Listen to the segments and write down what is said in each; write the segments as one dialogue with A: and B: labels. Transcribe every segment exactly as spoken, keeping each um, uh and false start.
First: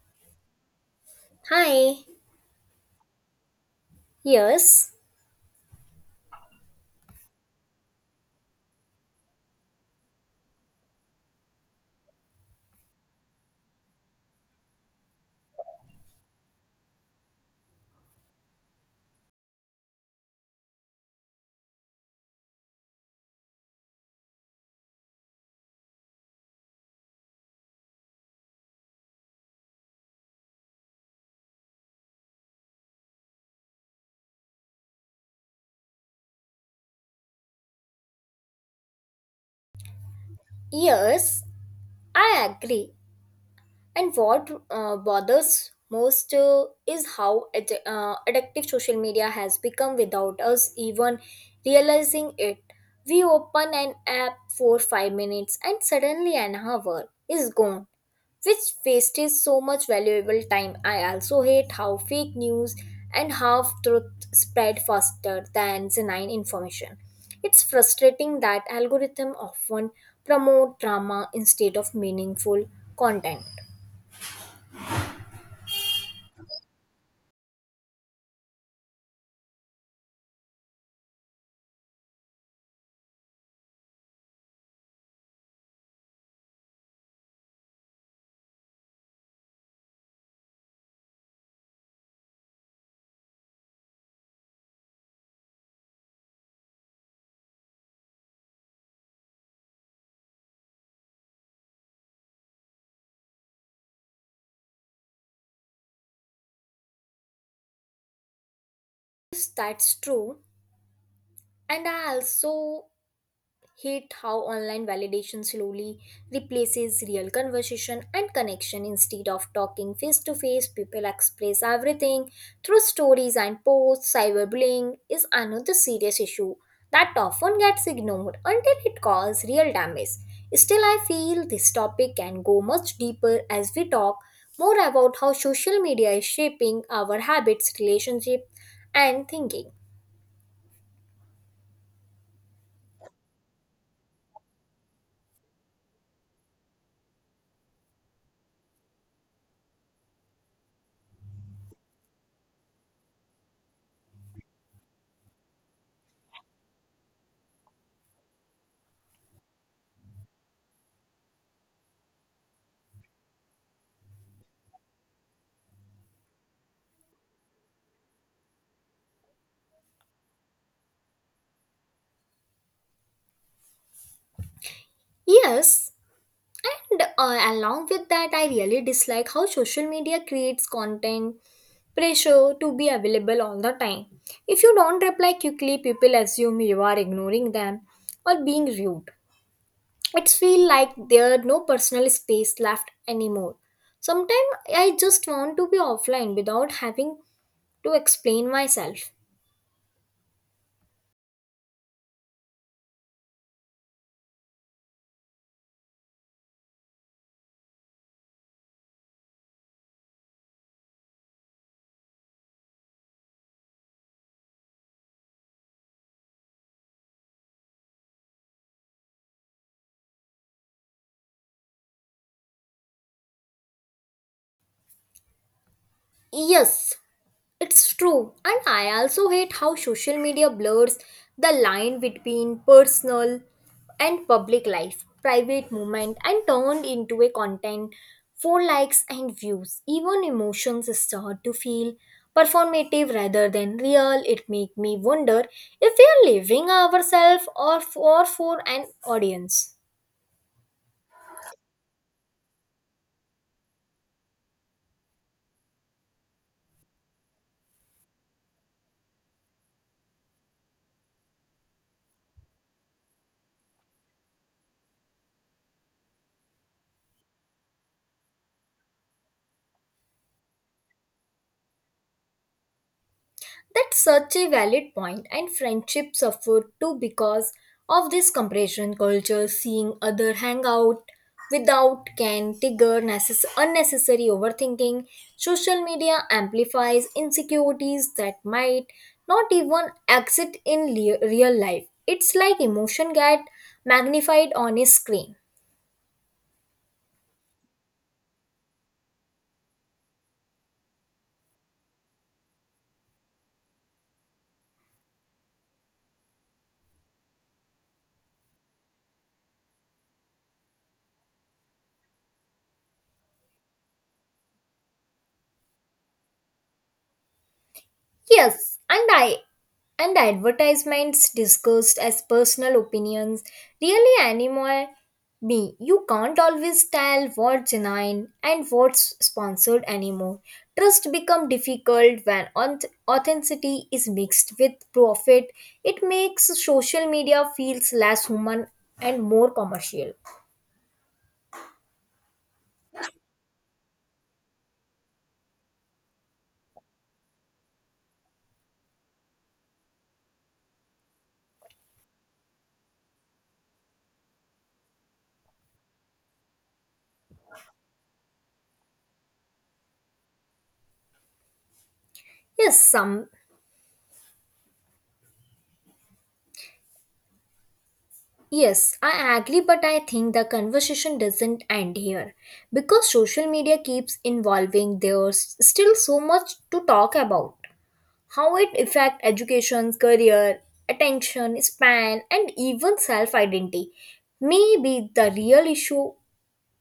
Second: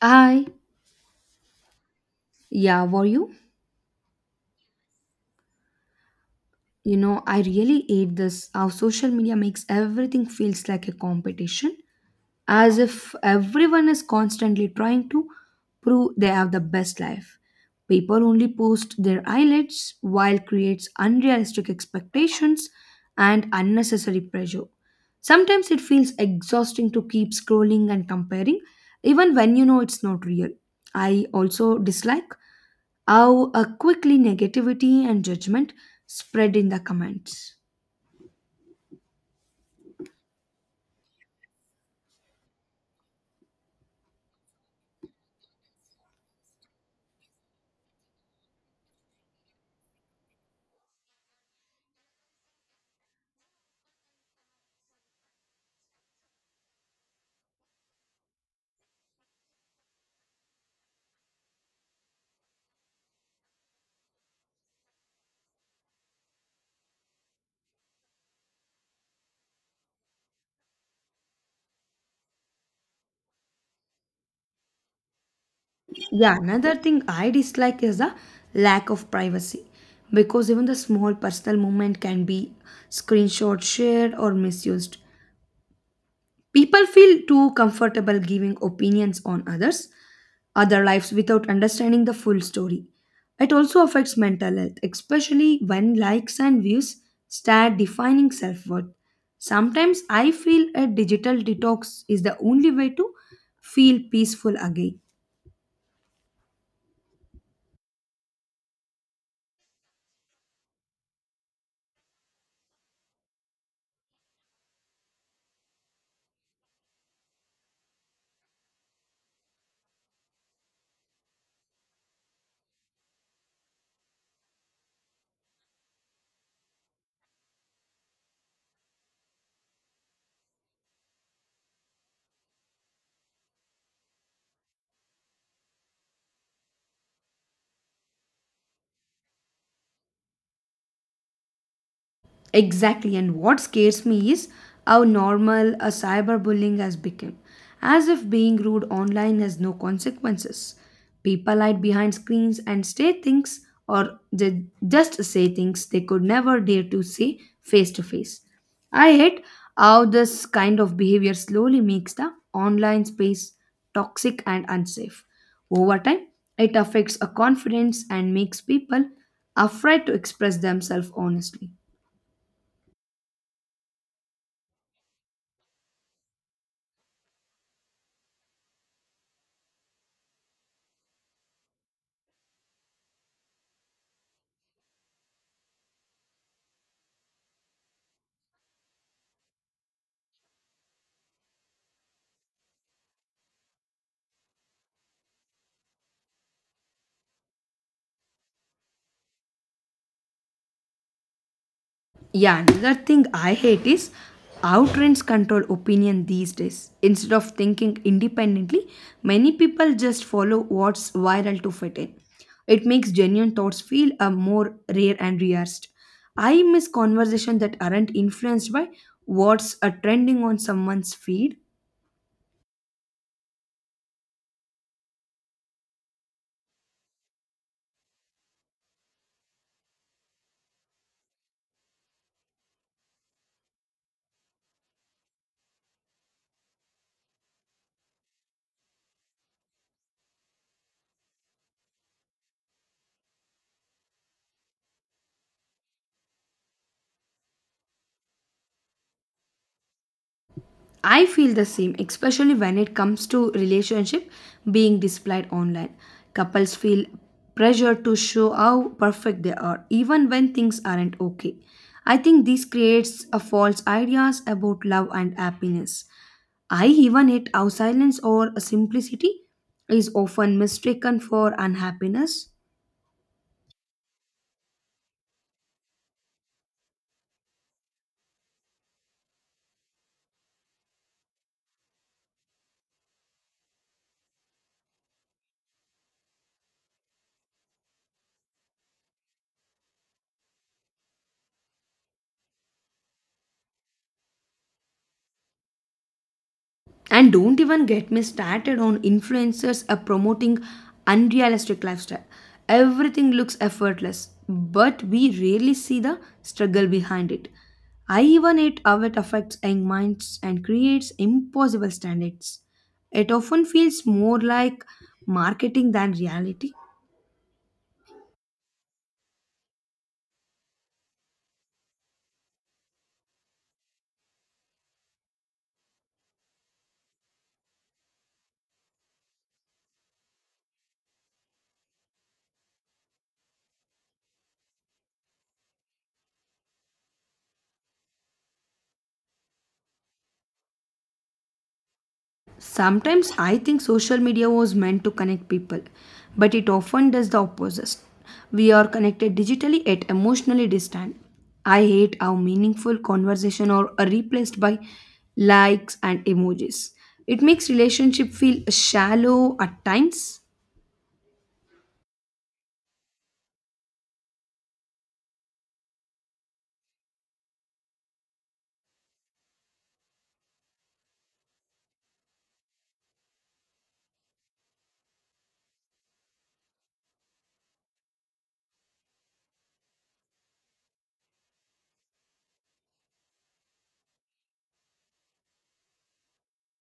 A: Hi.
B: Hi.
A: Yeah, were you?
B: Yes.
A: You know, I really hate this how social media makes everything feels like a competition, as if everyone is constantly trying to prove they have the best life. People only post their highlights, while creates unrealistic expectations and unnecessary pressure. Sometimes it feels exhausting to keep scrolling and comparing, even when you know it's not real. I also dislike how uh, quickly negativity and judgment spread in the comments.
B: Yes, I agree. And what uh, bothers most uh, is how ad- uh, addictive social media has become without us even realizing it. We open an app for five minutes and suddenly an hour is gone, which wastes so much valuable time. I also hate how fake news and half truth spread faster than genuine information. It's frustrating that algorithm often promote drama instead of meaningful content.
A: Yeah, another thing I dislike is the lack of privacy because even the small personal moment can be screenshot shared or misused. People feel too comfortable giving opinions on others, other lives without understanding the full story. It also affects mental health, especially when likes and views start defining self worth. Sometimes I feel a digital detox is the only way to feel peaceful again.
B: Yes, that's true. And I also hate how online validation slowly replaces real conversation and connection. Instead of talking face to face, people express everything through stories and posts. Cyberbullying is another serious issue that often gets ignored until it causes real damage. Still, I feel this topic can go much deeper as we talk more about how social media is shaping our habits, relationship, and thinking.
A: Exactly, and what scares me is how normal a cyberbullying has become, as if being rude online has no consequences. People hide behind screens and say things, or they just say things they could never dare to say face to face. I hate how this kind of behavior slowly makes the online space toxic and unsafe. Over time, it affects a confidence and makes people afraid to express themselves honestly.
B: Yes, and uh, along with that, I really dislike how social media creates content pressure to be available all the time. If you don't reply quickly, people assume you are ignoring them or being rude. It feels like there's no personal space left anymore. Sometimes I just want to be offline without having to explain myself.
A: Yeah, another thing I hate is how trends control opinion these days. Instead of thinking independently, many people just follow what's viral to fit in. It makes genuine thoughts feel a more rare and rehearsed. I miss conversations that aren't influenced by what's a trending on someone's feed.
B: Yes, it's true, and I also hate how social media blurs the line between personal and public life, private moment, and turned into a content for likes and views. Even emotions start to feel performative rather than real. It make me wonder if we are living ourselves or for, for an audience.
A: I feel the same, especially when it comes to relationship being displayed online. Couples feel pressure to show how perfect they are, even when things aren't okay. I think this creates a false ideas about love and happiness. I even hate how silence or simplicity is often mistaken for unhappiness.
B: That's such a valid point, and friendships suffer too because of this comparison culture. Seeing other hang out without can trigger necess- unnecessary overthinking. Social media amplifies insecurities that might not even exist in le- real life. It's like emotion get magnified on a screen.
A: And don't even get me started on influencers are promoting unrealistic lifestyle. Everything looks effortless, but we rarely see the struggle behind it. I even hate how it affects young minds and creates impossible standards. It often feels more like marketing than reality.
B: Yes, and I and the advertisements discussed as personal opinions really annoy me. You can't always tell what's genuine and what's sponsored anymore. Trust becomes difficult when auth- authenticity is mixed with profit. It makes social media feels less human and more commercial.
A: Sometimes I think social media was meant to connect people, but it often does the opposite. We are connected digitally yet emotionally distant. I hate how meaningful conversation are are replaced by likes and emojis. It makes relationship feel shallow at times.
B: Yes, some Yes, I agree, but I think the conversation doesn't end here because social media keeps evolving. There's still so much to talk about how it affects education, career, attention span, and even self identity. Maybe the real issue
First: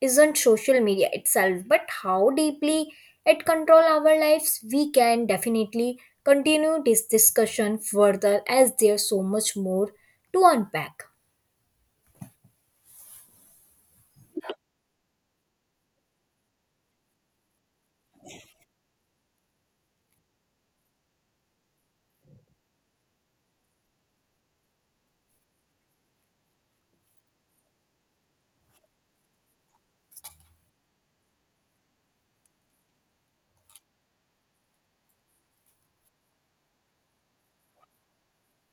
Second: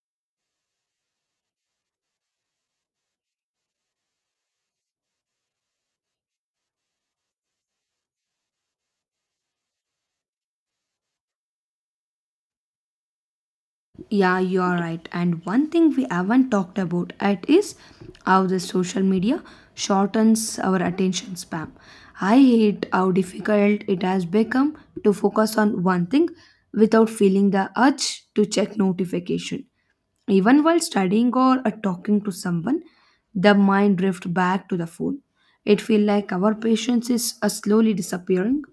B: isn't social media itself, but how deeply it controls our lives. We can definitely continue this discussion further as there's so much more to unpack.
A: Yeah, you are right. And one thing we haven't talked about it is how the social media shortens our attention span. I hate how difficult it has become to focus on one thing without feeling the urge to check notification. Even while studying or uh, talking to someone, the mind drifts back to the phone. It feels like our patience is uh, slowly disappearing.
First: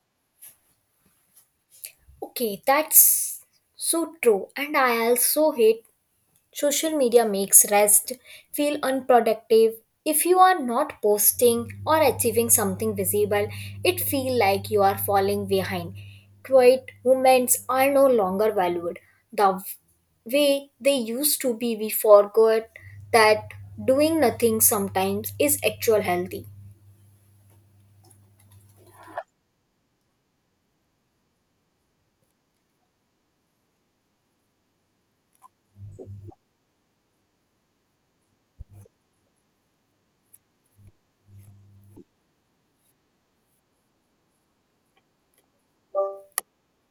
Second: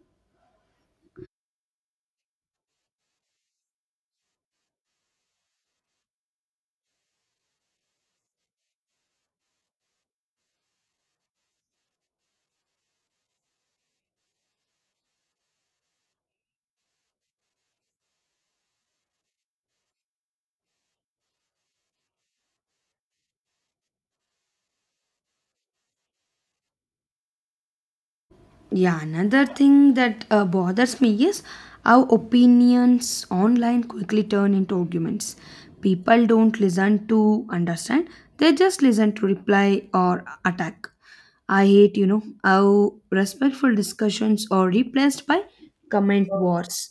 B: Okay, that's so true. And I also hate social media makes rest feel unproductive. If you are not posting or achieving something visible, it feel like you are falling behind. Quiet moments are no longer valued. The way they used to be, we forgot that doing nothing sometimes is actual healthy.
A: Yeah, another thing that uh, bothers me is how opinions online quickly turn into arguments. People don't listen to understand, they just listen to reply or attack. I hate, you know, how respectful discussions are replaced by comment wars.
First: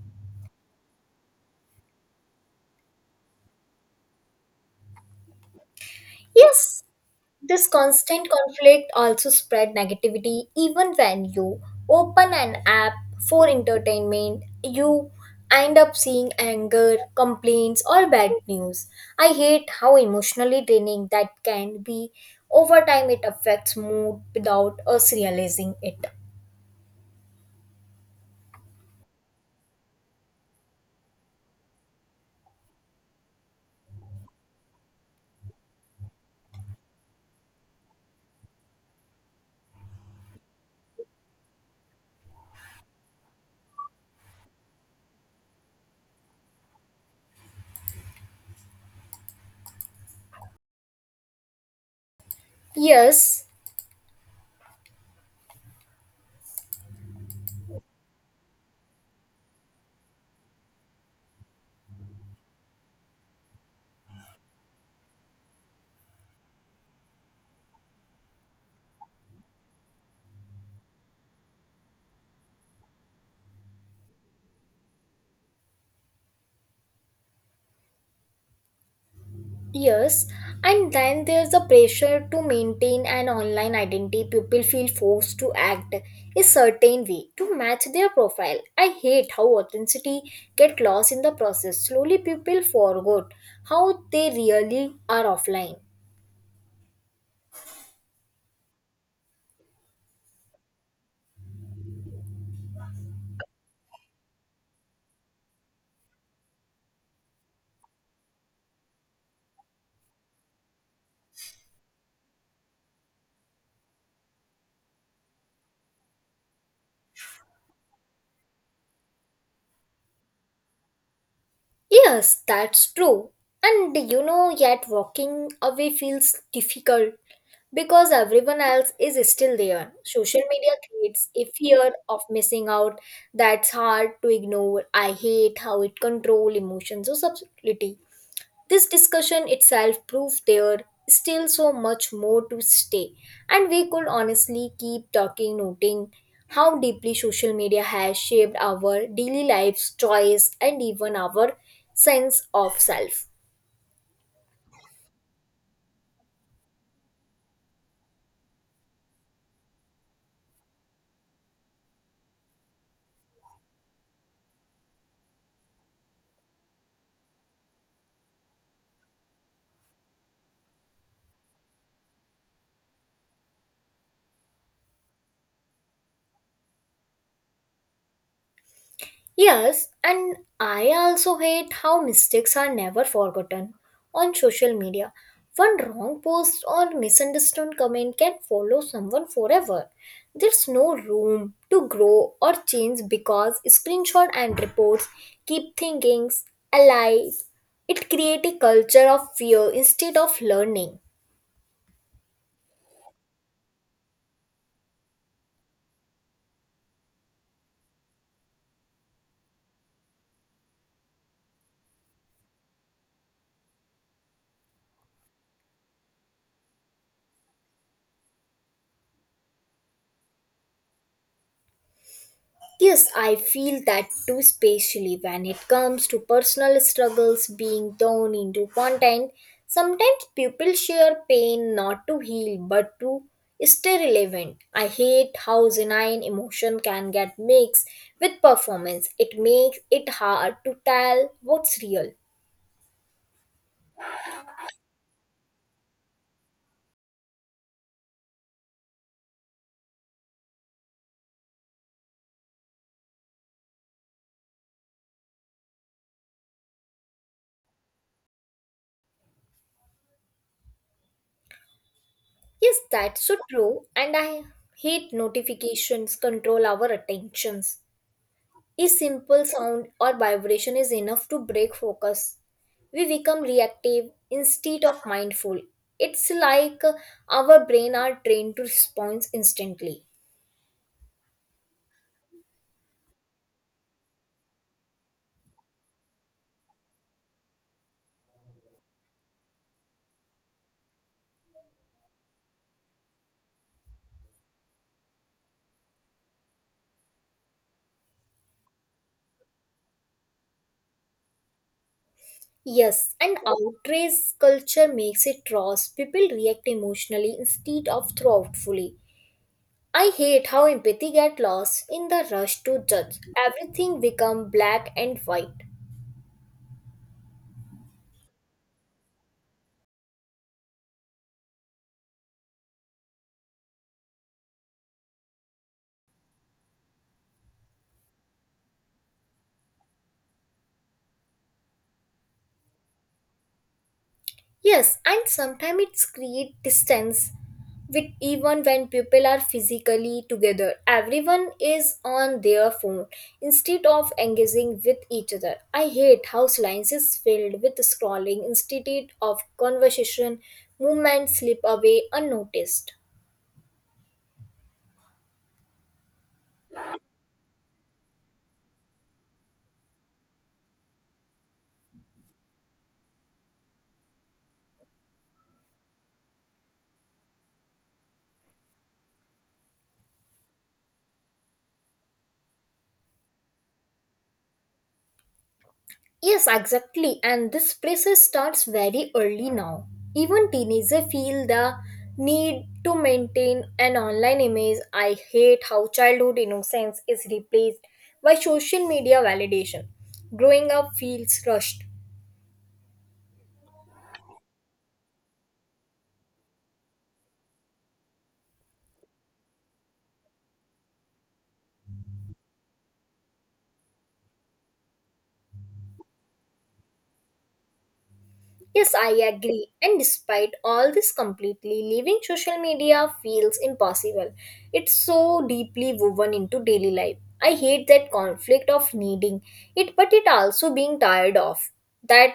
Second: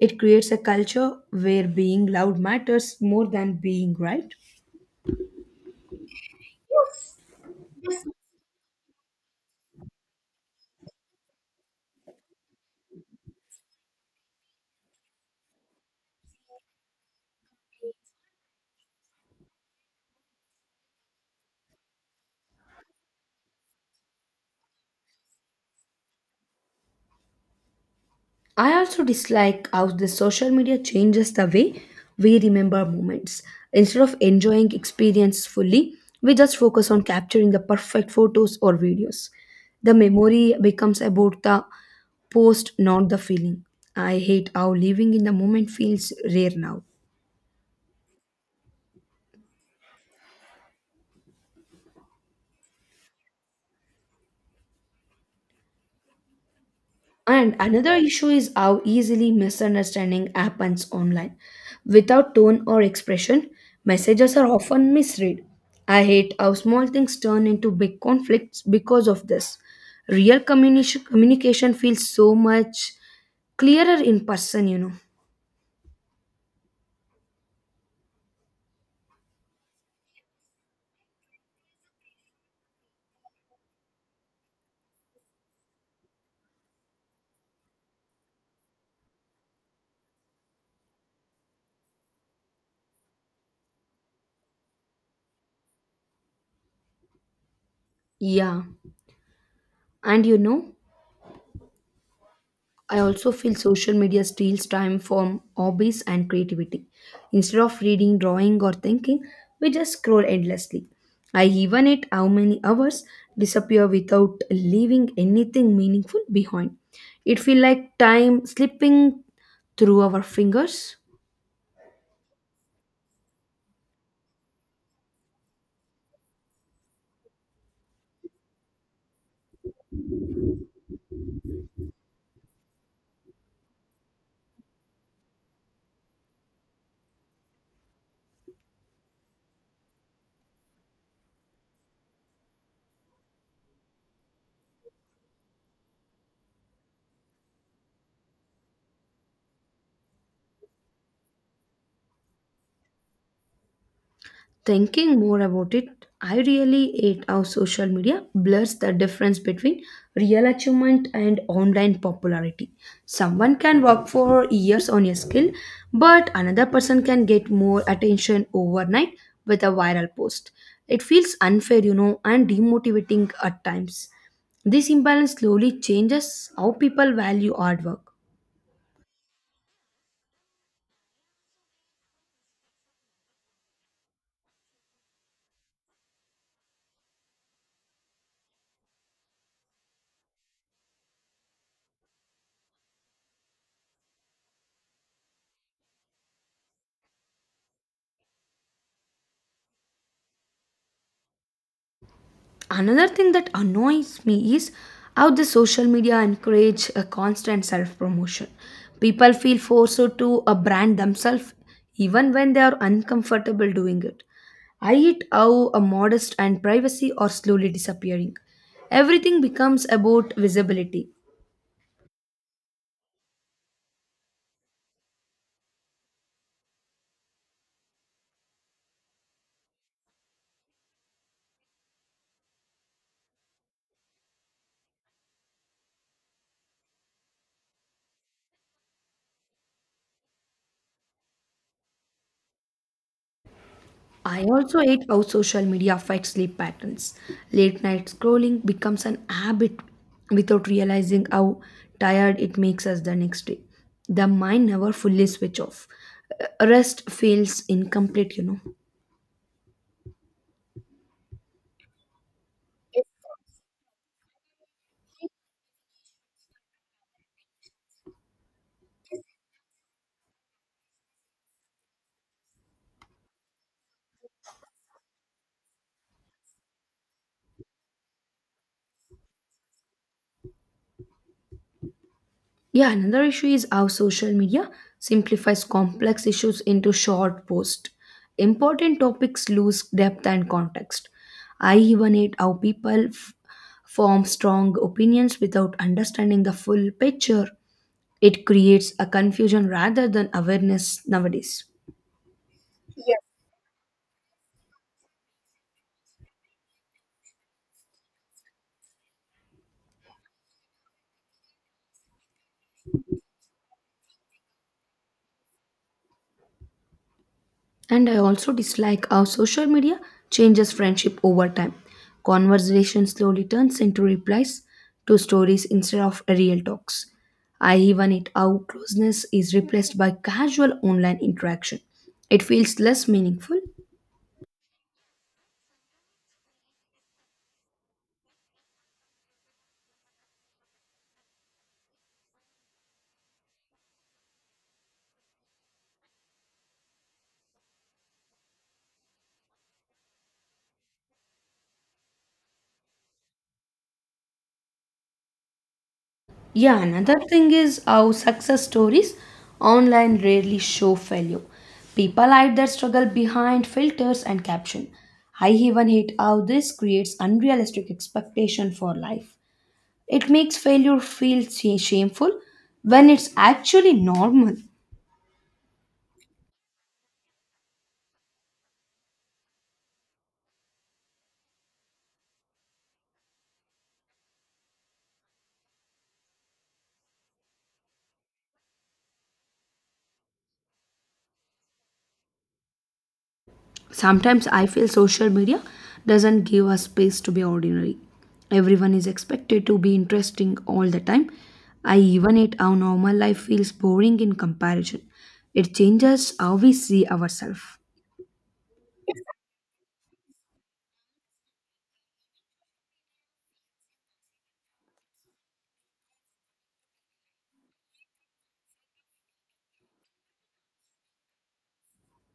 A: It creates a culture where being loud matters more than being right.
B: Yes, this constant conflict also spread negativity. Even when you open an app for entertainment, you end up seeing anger complaints or bad news. I hate how emotionally draining that can be. Over time it affects mood without us realizing it.
A: I also dislike how the social media changes the way we remember moments. Instead of enjoying experience fully, we just focus on capturing the perfect photos or videos. The memory becomes about the post, not the feeling. I hate how living in the moment feels rare now.
B: Yes.
A: And another issue is how easily misunderstanding happens online. Without tone or expression, messages are often misread. I hate how small things turn into big conflicts because of this. Real communi- communication feels so much clearer in person, you know.
B: Yes, and then there's the pressure to maintain an online identity. People feel forced to act a certain way to match their profile. I hate how authenticity get lost in the process. Slowly people forgot how they really are offline.
A: Yeah. And you know, I also feel social media steals time from hobbies and creativity. Instead of reading, drawing, or thinking, we just scroll endlessly. I even at how many hours disappear without leaving anything meaningful behind. It feels like time slipping through our fingers.
B: Yes, that's true. And you know, yet walking away feels difficult because everyone else is still there. Social media creates a fear of missing out that's hard to ignore. I hate how it controls emotions or subtlety. This discussion itself proved there still so much more to stay, and we could honestly keep talking, noting how deeply social media has shaped our daily lives, choice, and even our sense of self.
A: Thinking more about it, I really hate how social media blurs the difference between real achievement and online popularity. Someone can work for years on a skill, but another person can get more attention overnight with a viral post. It feels unfair, you know, and demotivating at times. This imbalance slowly changes how people value hard work.
B: Yes, and I also hate how mistakes are never forgotten on social media. One wrong post or misunderstood comment can follow someone forever. There's no room to grow or change because screenshot and reports keep thinkings alive. It creates a culture of fear instead of learning.
A: Another thing that annoys me is how the social media encourage a constant self promotion. People feel forced to uh, brand themselves even when they are uncomfortable doing it. I hate how a modest and privacy are slowly disappearing. Everything becomes about visibility.
B: Yes, I feel that too, especially when it comes to personal struggles being thrown into content. Sometimes people share pain not to heal but to stay relevant. I hate how genuine emotion can get mixed with performance. It makes it hard to tell what's real.
A: I also hate how social media affects sleep patterns. Late night scrolling becomes an habit without realizing how tired it makes us the next day. The mind never fully switch off. Uh, Rest feels incomplete, you know.
B: Yes, that's so true, and I hate notifications control our attentions. A simple sound or vibration is enough to break focus. We become reactive instead of mindful. It's like our brain are trained to respond instantly.
A: Yeah, another issue is how social media simplifies complex issues into short posts. Important topics lose depth and context. I even hate how people f- form strong opinions without understanding the full picture. It creates a confusion rather than awareness nowadays.
B: Yes, and outrage culture makes it rash. People react emotionally instead of thoughtfully. I hate how empathy get lost in the rush to judge. Everything become black and white.
A: And I also dislike how social media changes friendship over time. Conversation slowly turns into replies to stories instead of real talks. I even hate how closeness is replaced by casual online interaction. It feels less meaningful.
B: Yes, and sometimes it's create distance with even when people are physically together. Everyone is on their phone instead of engaging with each other. I hate how lines is filled with scrolling instead of conversation. Movements slip away unnoticed.
A: Yeah, another thing is how success stories online rarely show failure. People hide their struggle behind filters and caption. I even hate how this creates unrealistic expectation for life. It makes failure feel sh- shameful when it's actually normal.
B: Yes, exactly. And this pressure starts very early now. Even teenagers feel the need to maintain an online image. I hate how childhood innocence is replaced by social media validation. Growing up feels rushed.
A: Sometimes I feel social media doesn't give us space to be ordinary. Everyone is expected to be interesting all the time. I even hate how normal life feels boring in comparison. It changes how we see ourselves.
B: Yes, I agree. And despite all this completely, leaving social media feels impossible. It's so deeply woven into daily life. I hate that conflict of needing it, but it also being tired of. That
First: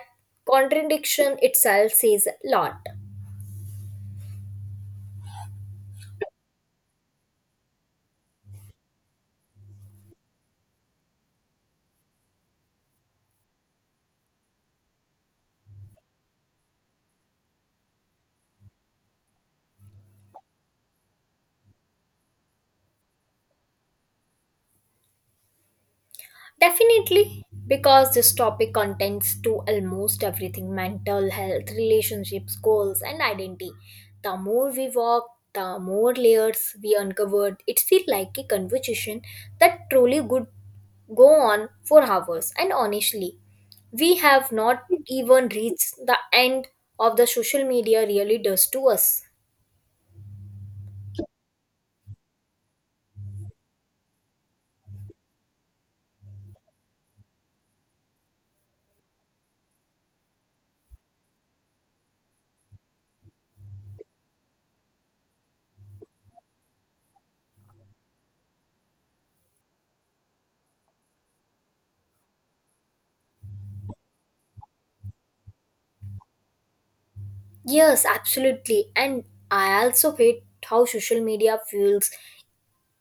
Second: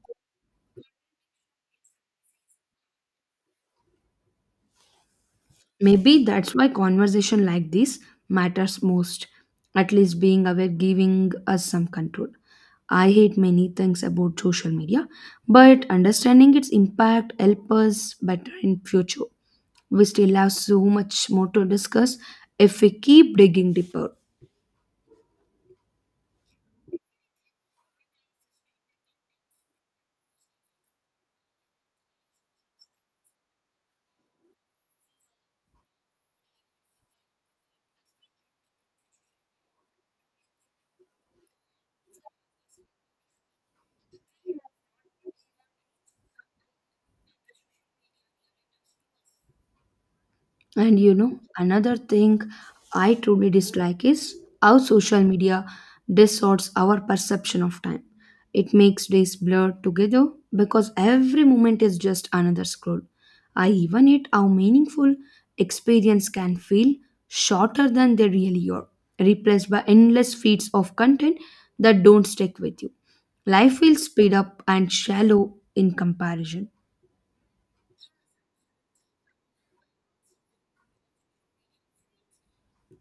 B: contradiction itself says a lot.
A: Maybe that's why conversation like this matters most. At least being aware, giving us some control. I hate many things about social media, but understanding its impact help us better in future. We still have so much more to discuss if we keep digging deeper.
B: Definitely, because this topic contends to almost everything mental health, relationships, goals, and identity. The more we walk, the more layers we uncovered. It feels like a conversation that truly could go on for hours. And honestly, we have not even reached the end of the social media really does to us.
A: And you know, another thing I truly dislike is how social media distorts our perception of time. It makes days blur together because every moment is just another scroll. I even hate how meaningful experience can feel shorter than they really are, replaced by endless feeds of content that don't stick with you. Life will speed up and shallow in comparison.
B: Yes, absolutely. And I also hate how social media fuels.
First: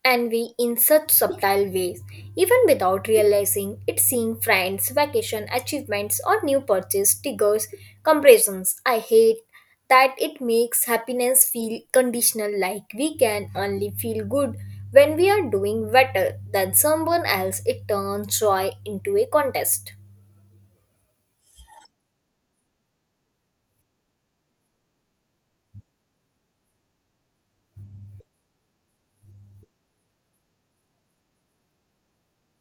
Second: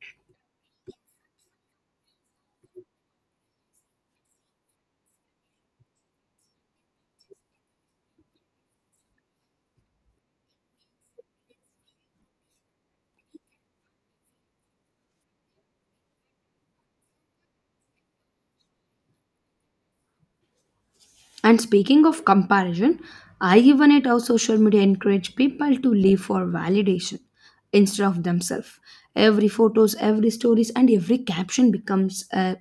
B: And we, in such subtle ways, even without realizing it. Seeing friends, vacation, achievements, or new purchase triggers comparisons. I hate that it makes happiness feel conditional, like we can only feel good when we are doing better than someone else. It turns joy into a contest.
A: And speaking of comparison, I even hate how social media encourage people to live for validation instead of themselves. Every photos, every stories, and every caption becomes a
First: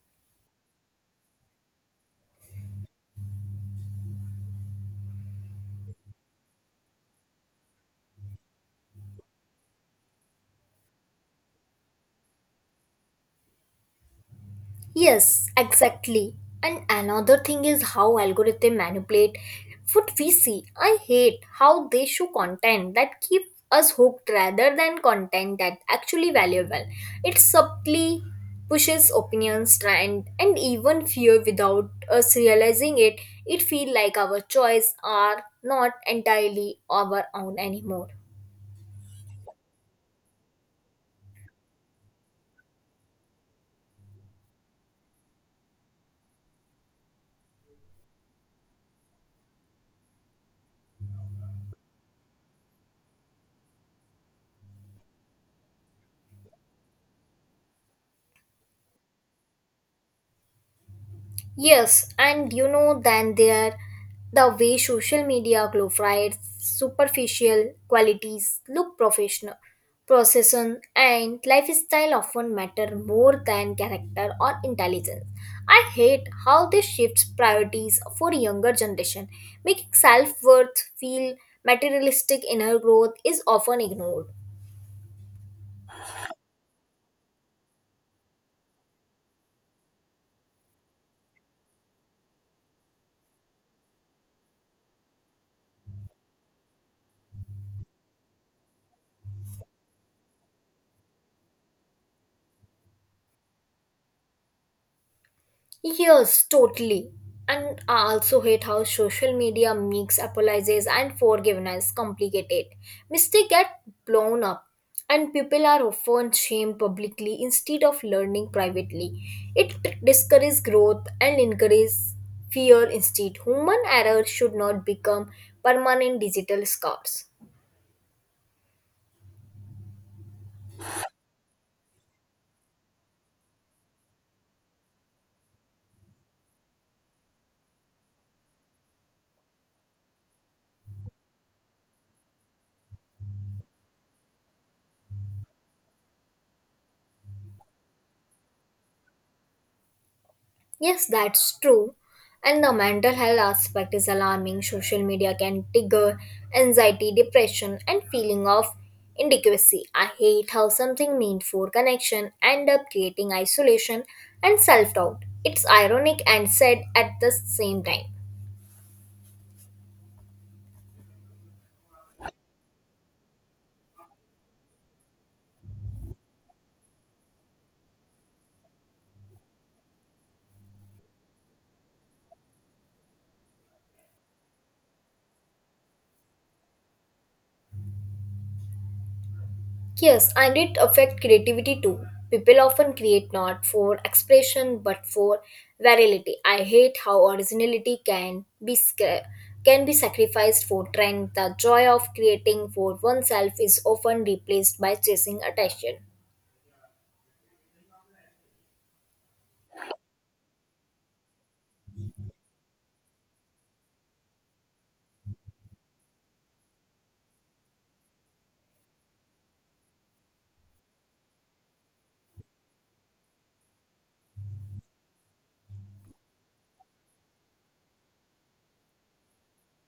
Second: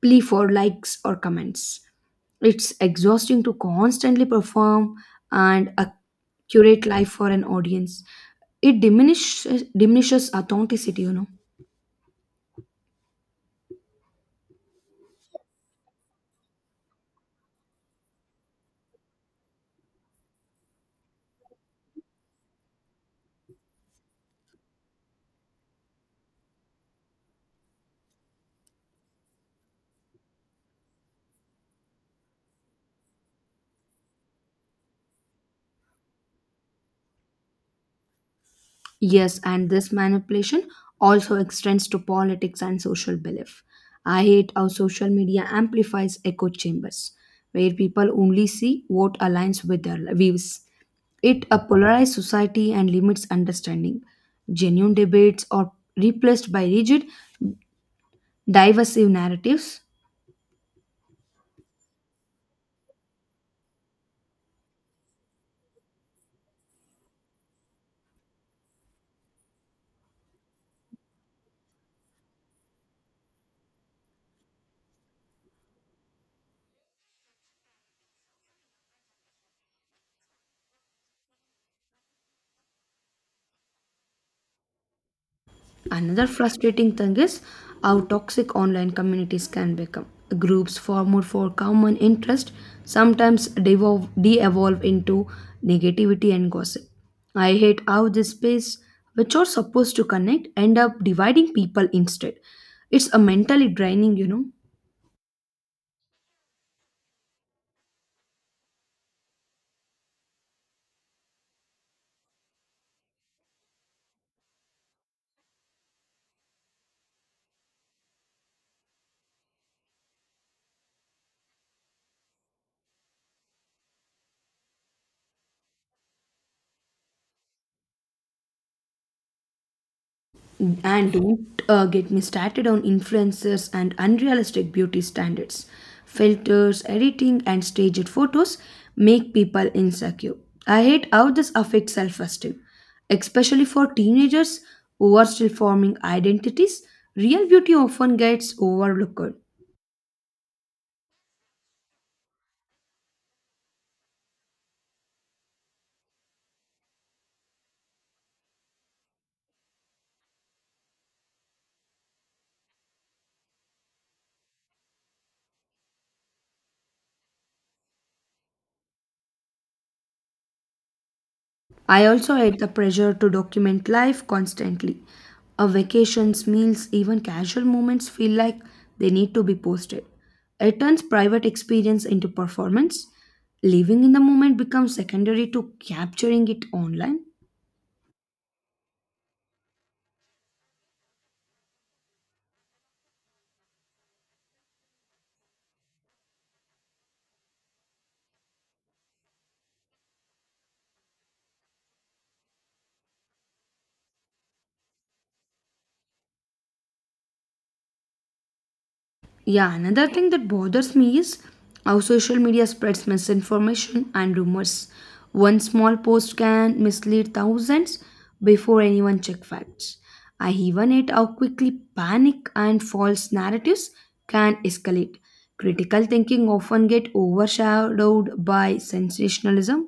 A: plea for likes or comments. It's exhausting to constantly perform and uh, curate life for an audience. It diminishes diminishes authenticity, you know.
B: Yes, exactly. And another thing is how algorithm manipulate what we see. I hate how they show content that keep us hooked rather than content that actually valuable. It subtly pushes opinions, trend, and even fear without us realizing it. It feel like our choice are not entirely our own anymore.
A: Yes, and this manipulation also extends to politics and social belief. I hate how social media amplifies echo chambers, where people only see what aligns with their views. It a polarized society and limits understanding. Genuine debates are replaced by rigid, divisive narratives.
B: Yes, and you know, then there the way social media glorifies superficial qualities look professional. Procession and lifestyle often matter more than character or intelligence. I hate how this shifts priorities for younger generation. Making self-worth feel materialistic inner growth is often ignored.
A: Another frustrating thing is how toxic online communities can become. Groups formed for common interest sometimes devolve, de-evolve into negativity and gossip. I hate how this space, which are supposed to connect, end up dividing people instead. It's a mentally draining, you know.
B: Yes, totally. And I also hate how social media makes apologies and forgiveness complicated. Mistakes get blown up, and people are often shamed publicly instead of learning privately. It discourages growth and encourages fear instead. Human error should not become permanent digital scars.
A: And don't uh, get me started on influencers and unrealistic beauty standards. Filters, editing, and staged photos make people insecure. I hate how this affects self esteem, especially for teenagers who are still forming identities. Real beauty often gets overlooked.
B: Yes, that's true. And the mental health aspect is alarming. Social media can trigger anxiety, depression, and feeling of inadequacy. I hate how something meant for connection end up creating isolation and self-doubt. It's ironic and sad at the same time.
A: I also hate the pressure to document life constantly. A vacations, meals, even casual moments feel like they need to be posted. It turns private experience into performance. Living in the moment becomes secondary to capturing it online.
B: Yes, and it affects creativity too. People often create not for expression but for virality. I hate how originality can be sca- can be sacrificed for trend. The joy of creating for oneself is often replaced by chasing attention.
A: Yeah, another thing that bothers me is how social media spreads misinformation and rumors. One small post can mislead thousands before anyone check facts. I even hate how quickly panic and false narratives can escalate. Critical thinking often get overshadowed by sensationalism.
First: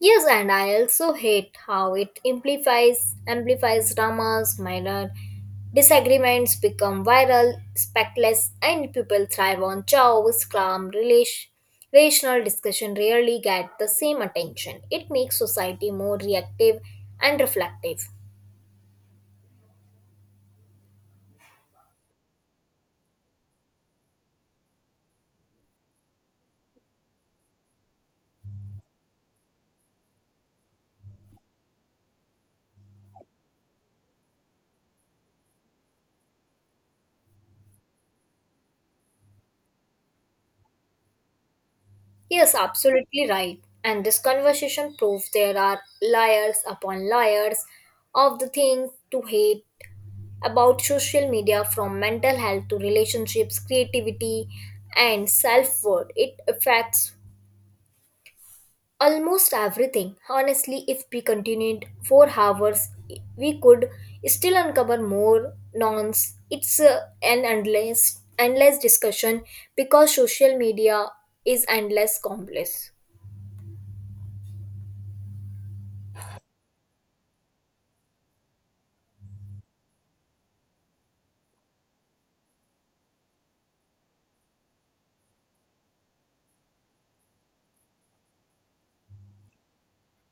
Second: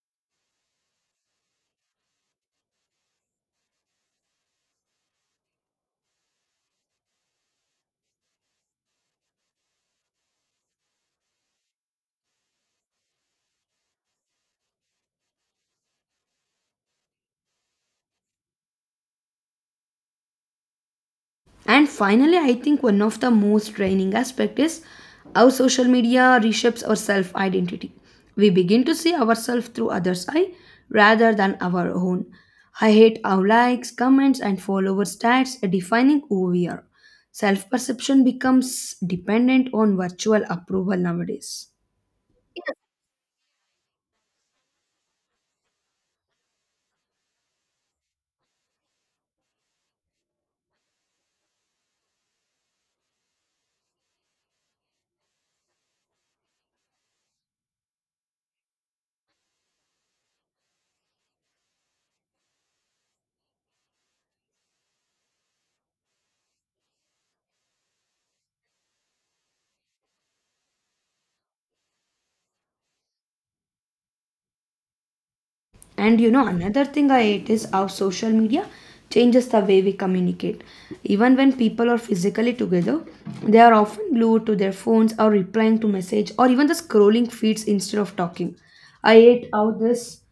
B: Yes, and I also hate how it amplifies amplifies dramas, minor disagreements become viral, spectacles, and people thrive on chaos, calm, relation, rational discussion rarely get the same attention. It makes society more reactive and reflective.
A: And finally, I think one of the most draining aspect is how social media reshapes our self identity. We begin to see ourselves through others' eye rather than our own. I hate how likes, comments, and follower stats are defining who we are. Self perception becomes dependent on virtual approval nowadays.
B: Yes, absolutely right. And this conversation proves there are layers upon layers of the thing to hate about social media from mental health to relationships, creativity, and self worth. It affects almost everything. Honestly, if we continued for hours, we could still uncover more nonce. It's uh, an endless, endless discussion because social media is endless complex.
A: And you know, another thing I hate is how social media changes the way we communicate. Even when people are physically together, they are often glued to their phones or replying to message or even the scrolling feeds instead of talking. I hate how this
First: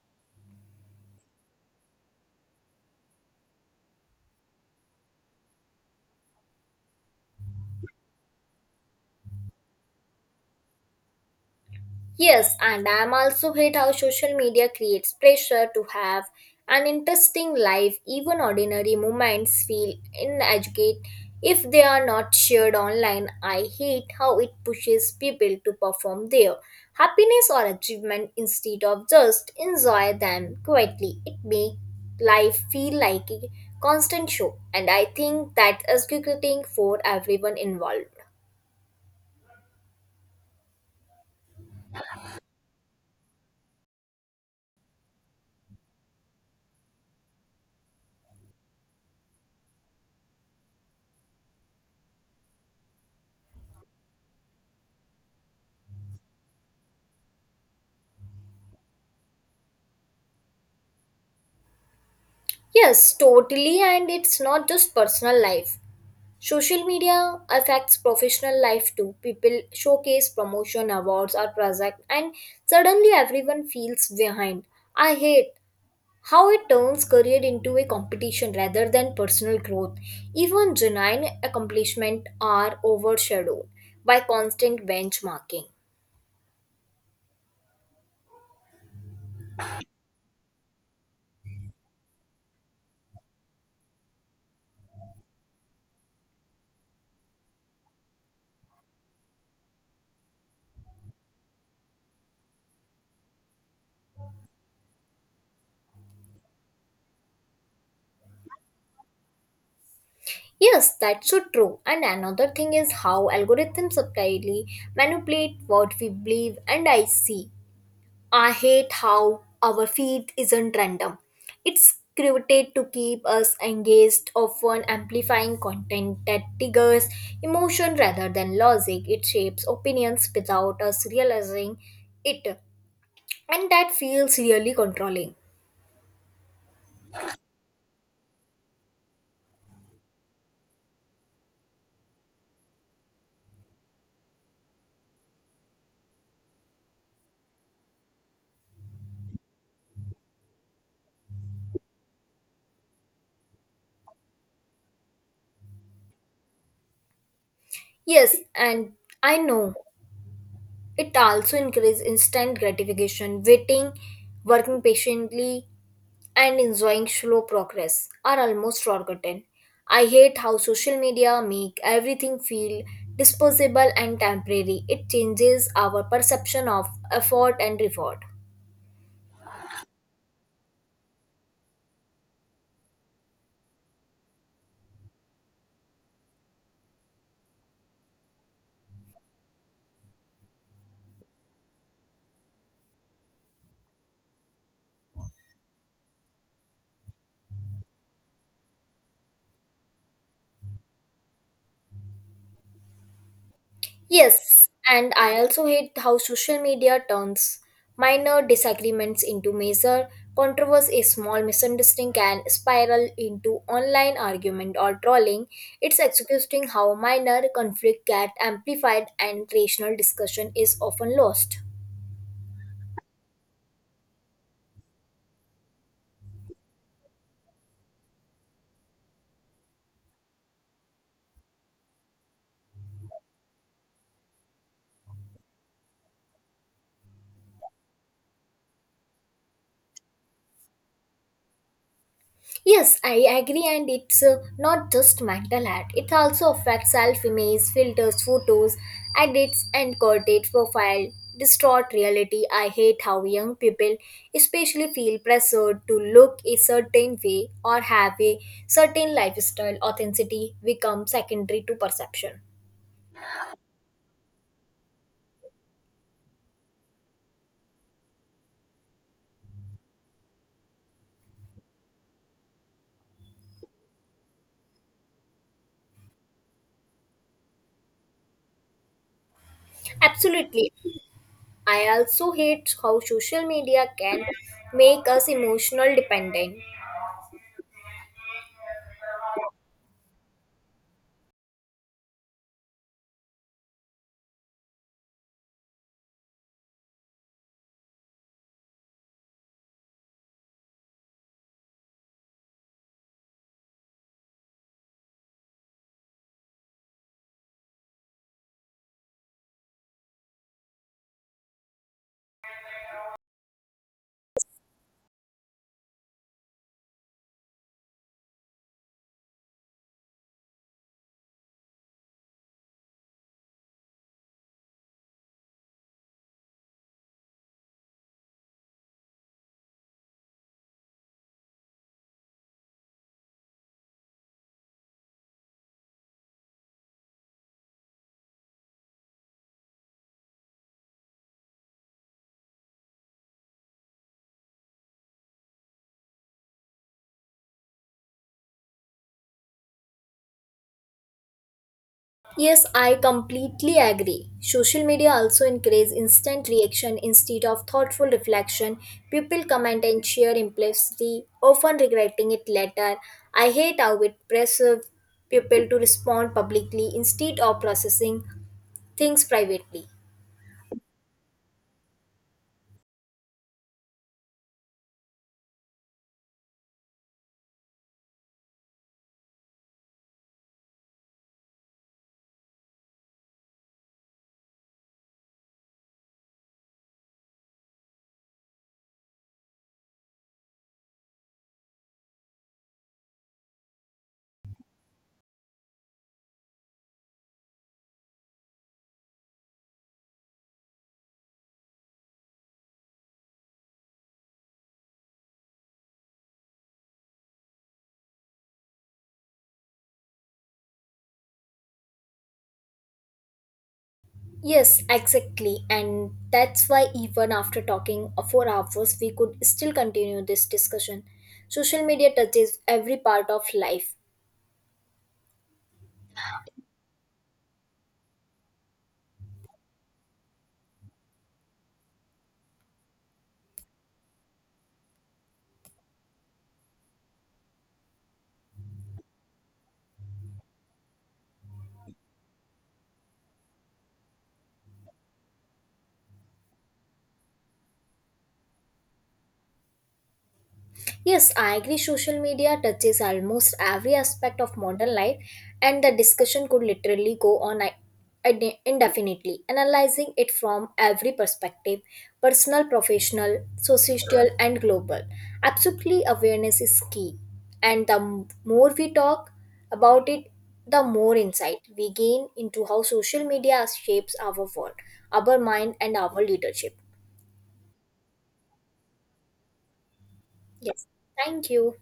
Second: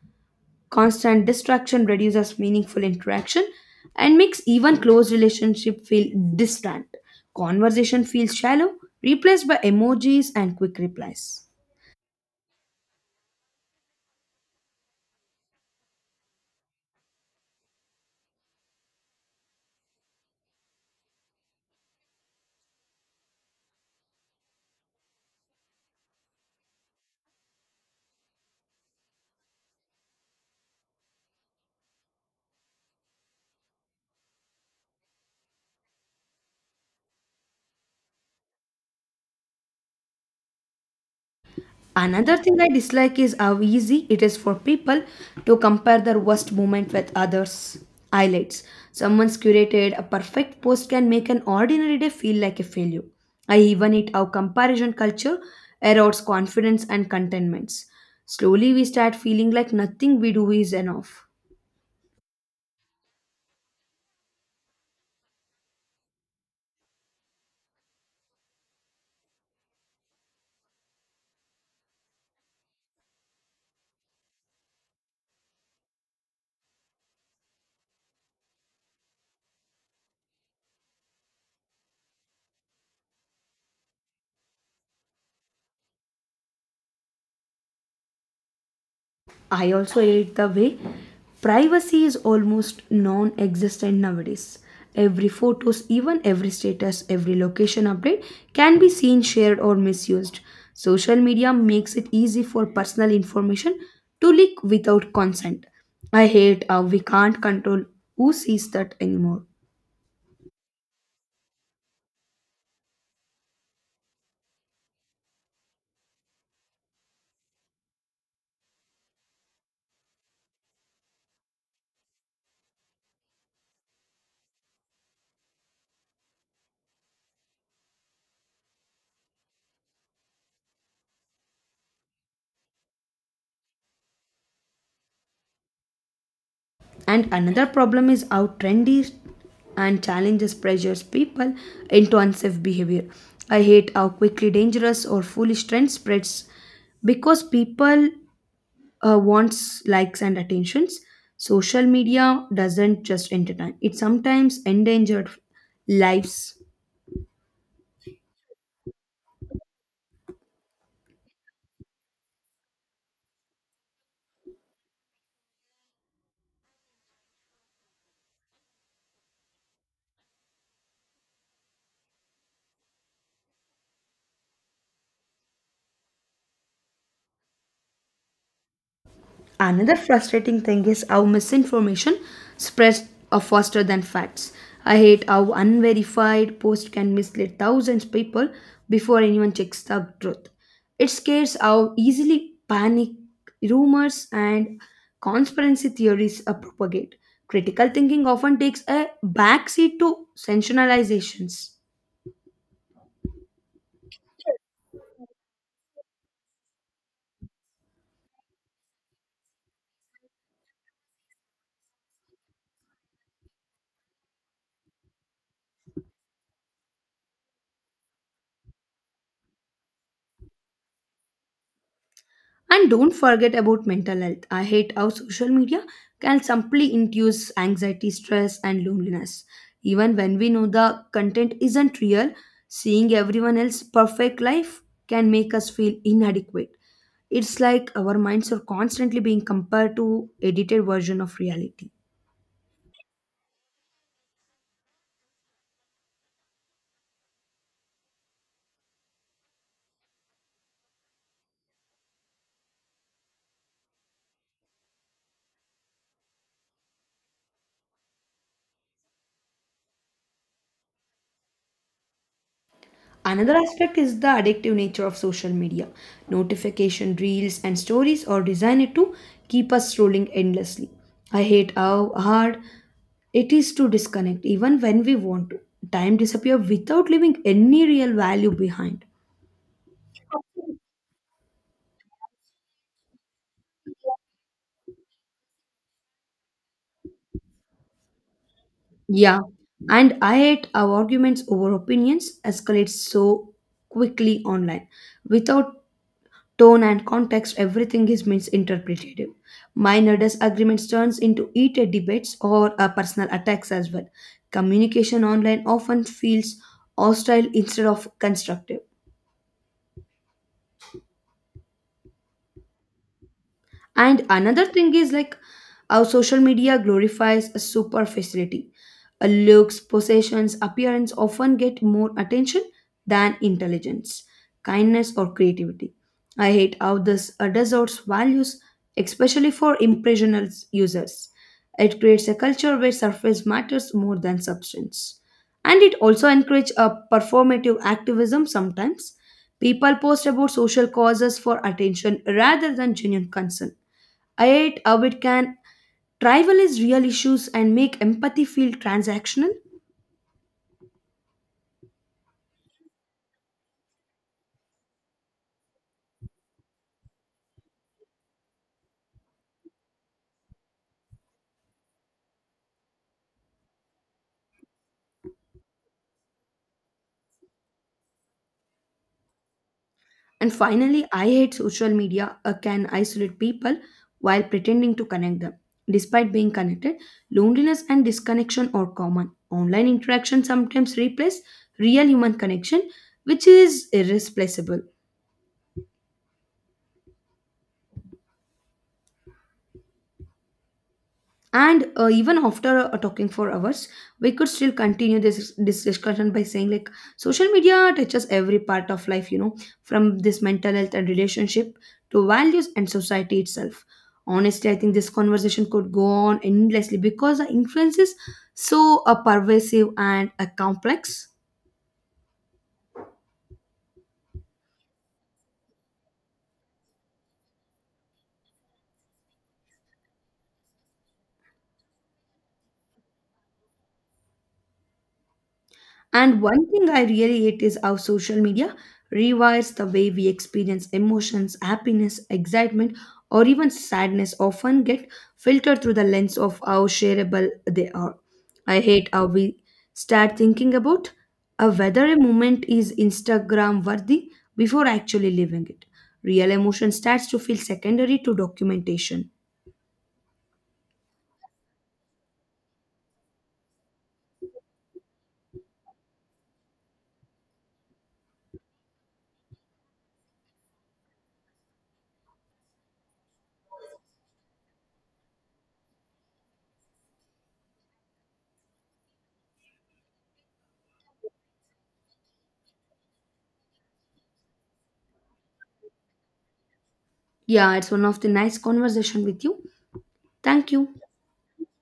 A: constant distraction reduces meaningful interaction and makes even close relationship feel distant. Conversation feels shallow, replaced by emojis and quick replies.
B: Yes, and I'm also hate how social media creates pressure to have an interesting life. Even ordinary moments feel inadequate if they are not shared online. I hate how it pushes people to perform their happiness or achievement instead of just enjoy them quietly. It makes life feel like a constant show, and I think that is irritating for everyone involved.
A: Another thing I dislike is how easy it is for people to compare their worst moment with others' highlights. Someone's curated a perfect post can make an ordinary day feel like a failure. I even hate how comparison culture erodes confidence and contentments. Slowly, we start feeling like nothing we do is enough.
B: Yes, totally, and it's not just personal life. Social media affects professional life too. People showcase promotion, awards, or project, and suddenly everyone feels behind. I hate how it turns career into a competition rather than personal growth. Even genuine accomplishment are overshadowed by constant benchmarking.
A: I also hate the way privacy is almost non-existent nowadays. Every photos, even every status, every location update can be seen, shared or misused. Social media makes it easy for personal information to leak without consent. I hate how we can't control who sees that anymore.
B: Yes, that's so true. And another thing is how algorithms subtly manipulate what we believe and I see. I hate how our feed isn't random. It's curated to keep us engaged, often amplifying content that triggers emotion rather than logic. It shapes opinions without us realizing it, and that feels really controlling.
A: And another problem is how trendy and challenges pressures people into unsafe behavior. I hate how quickly dangerous or foolish trend spreads because people uh, wants likes and attentions. Social media doesn't just entertain; it sometimes endangered lives.
B: Yes, and I know it also encourages instant gratification, waiting, working patiently, and enjoying slow progress are almost forgotten. I hate how social media make everything feel disposable and temporary. It changes our perception of effort and reward.
A: Another frustrating thing is how misinformation spreads uh, faster than facts. I hate how unverified posts can mislead thousands of people before anyone checks the truth. It scares how easily panic, rumors, and conspiracy theories are propagate. Critical thinking often takes a backseat to sensationalizations.
B: Yes, and I also hate how social media turns minor disagreements into major controversy. A small misunderstanding can spiral into online argument or trolling. It's exhausting how minor conflict get amplified and rational discussion is often lost.
A: And don't forget about mental health. I hate how social media can simply induce anxiety, stress, and loneliness. Even when we know the content isn't real, seeing everyone else's perfect life can make us feel inadequate. It's like our minds are constantly being compared to edited version of reality.
B: Yes, I agree, and it's uh, not just mental health. It also affects self image, filters, photos, edits, and corporate profile. Distort reality. I hate how young people, especially, feel pressured to look a certain way or have a certain lifestyle. Authenticity becomes secondary to perception.
A: Another aspect is the addictive nature of social media. Notification reels and stories are designed to keep us scrolling endlessly. I hate how hard it is to disconnect even when we want to. Time disappears without leaving any real value behind.
B: Absolutely. I also hate how social media can make us emotional dependent.
A: Yeah, and I hate our arguments over opinions escalate so quickly online. Without tone and context, everything is misinterpreted. Minor disagreements turns into heated debates or uh, personal attacks as well. Communication online often feels hostile instead of constructive. And another thing is like how social media glorifies a superficiality. A looks, possessions, appearance often get more attention than intelligence, kindness, or creativity. I hate how this uh, distorts values, especially for impressional users. It creates a culture where surface matters more than substance. And it also encourages a performative activism sometimes. People post about social causes for attention rather than genuine concern. Yet, how it can trivialize real issues and make empathy feel transactional.
B: Yes, I completely agree. Social media also encourages instant reaction instead of thoughtful reflection. People comment and share impulsively, often regretting it later. I hate how it pressures people to respond publicly instead of processing things privately.
A: And finally, I hate social media uh, can isolate people while pretending to connect them. Despite being connected, loneliness and disconnection are common. Online interaction sometimes replace real human connection, which is irreplaceable. And uh, even after uh, talking for hours, we could still continue this, this discussion by saying like social media touches every part of life, you know from this mental health and relationship to values and society itself. Honestly, I think this conversation could go on endlessly because the influence is so uh, pervasive and uh, complex.
B: Yes, exactly. And that's why, even after talking for hours, we could still continue this discussion. Social media touches every part of life.
A: And one thing I really hate is how social media rewires the way we experience emotions, happiness, excitement, or even sadness often get filtered through the lens of how shareable they are. I hate how we start thinking about uh, whether a moment is Instagram worthy before actually living it. Real emotion starts to feel secondary to documentation.
B: Yes, I agree. Social media touches almost every aspect of modern life, and the discussion could literally go on i- inde- indefinitely, analyzing it from every perspective personal, professional, social, and global. Absolutely, awareness is key, and the m- more we talk about it, the more insight we gain into how social media shapes our world, our mind, and our leadership.
A: Yeah, it's one of the nice conversation with you. Thank
B: Yes,
A: you.
B: thank you.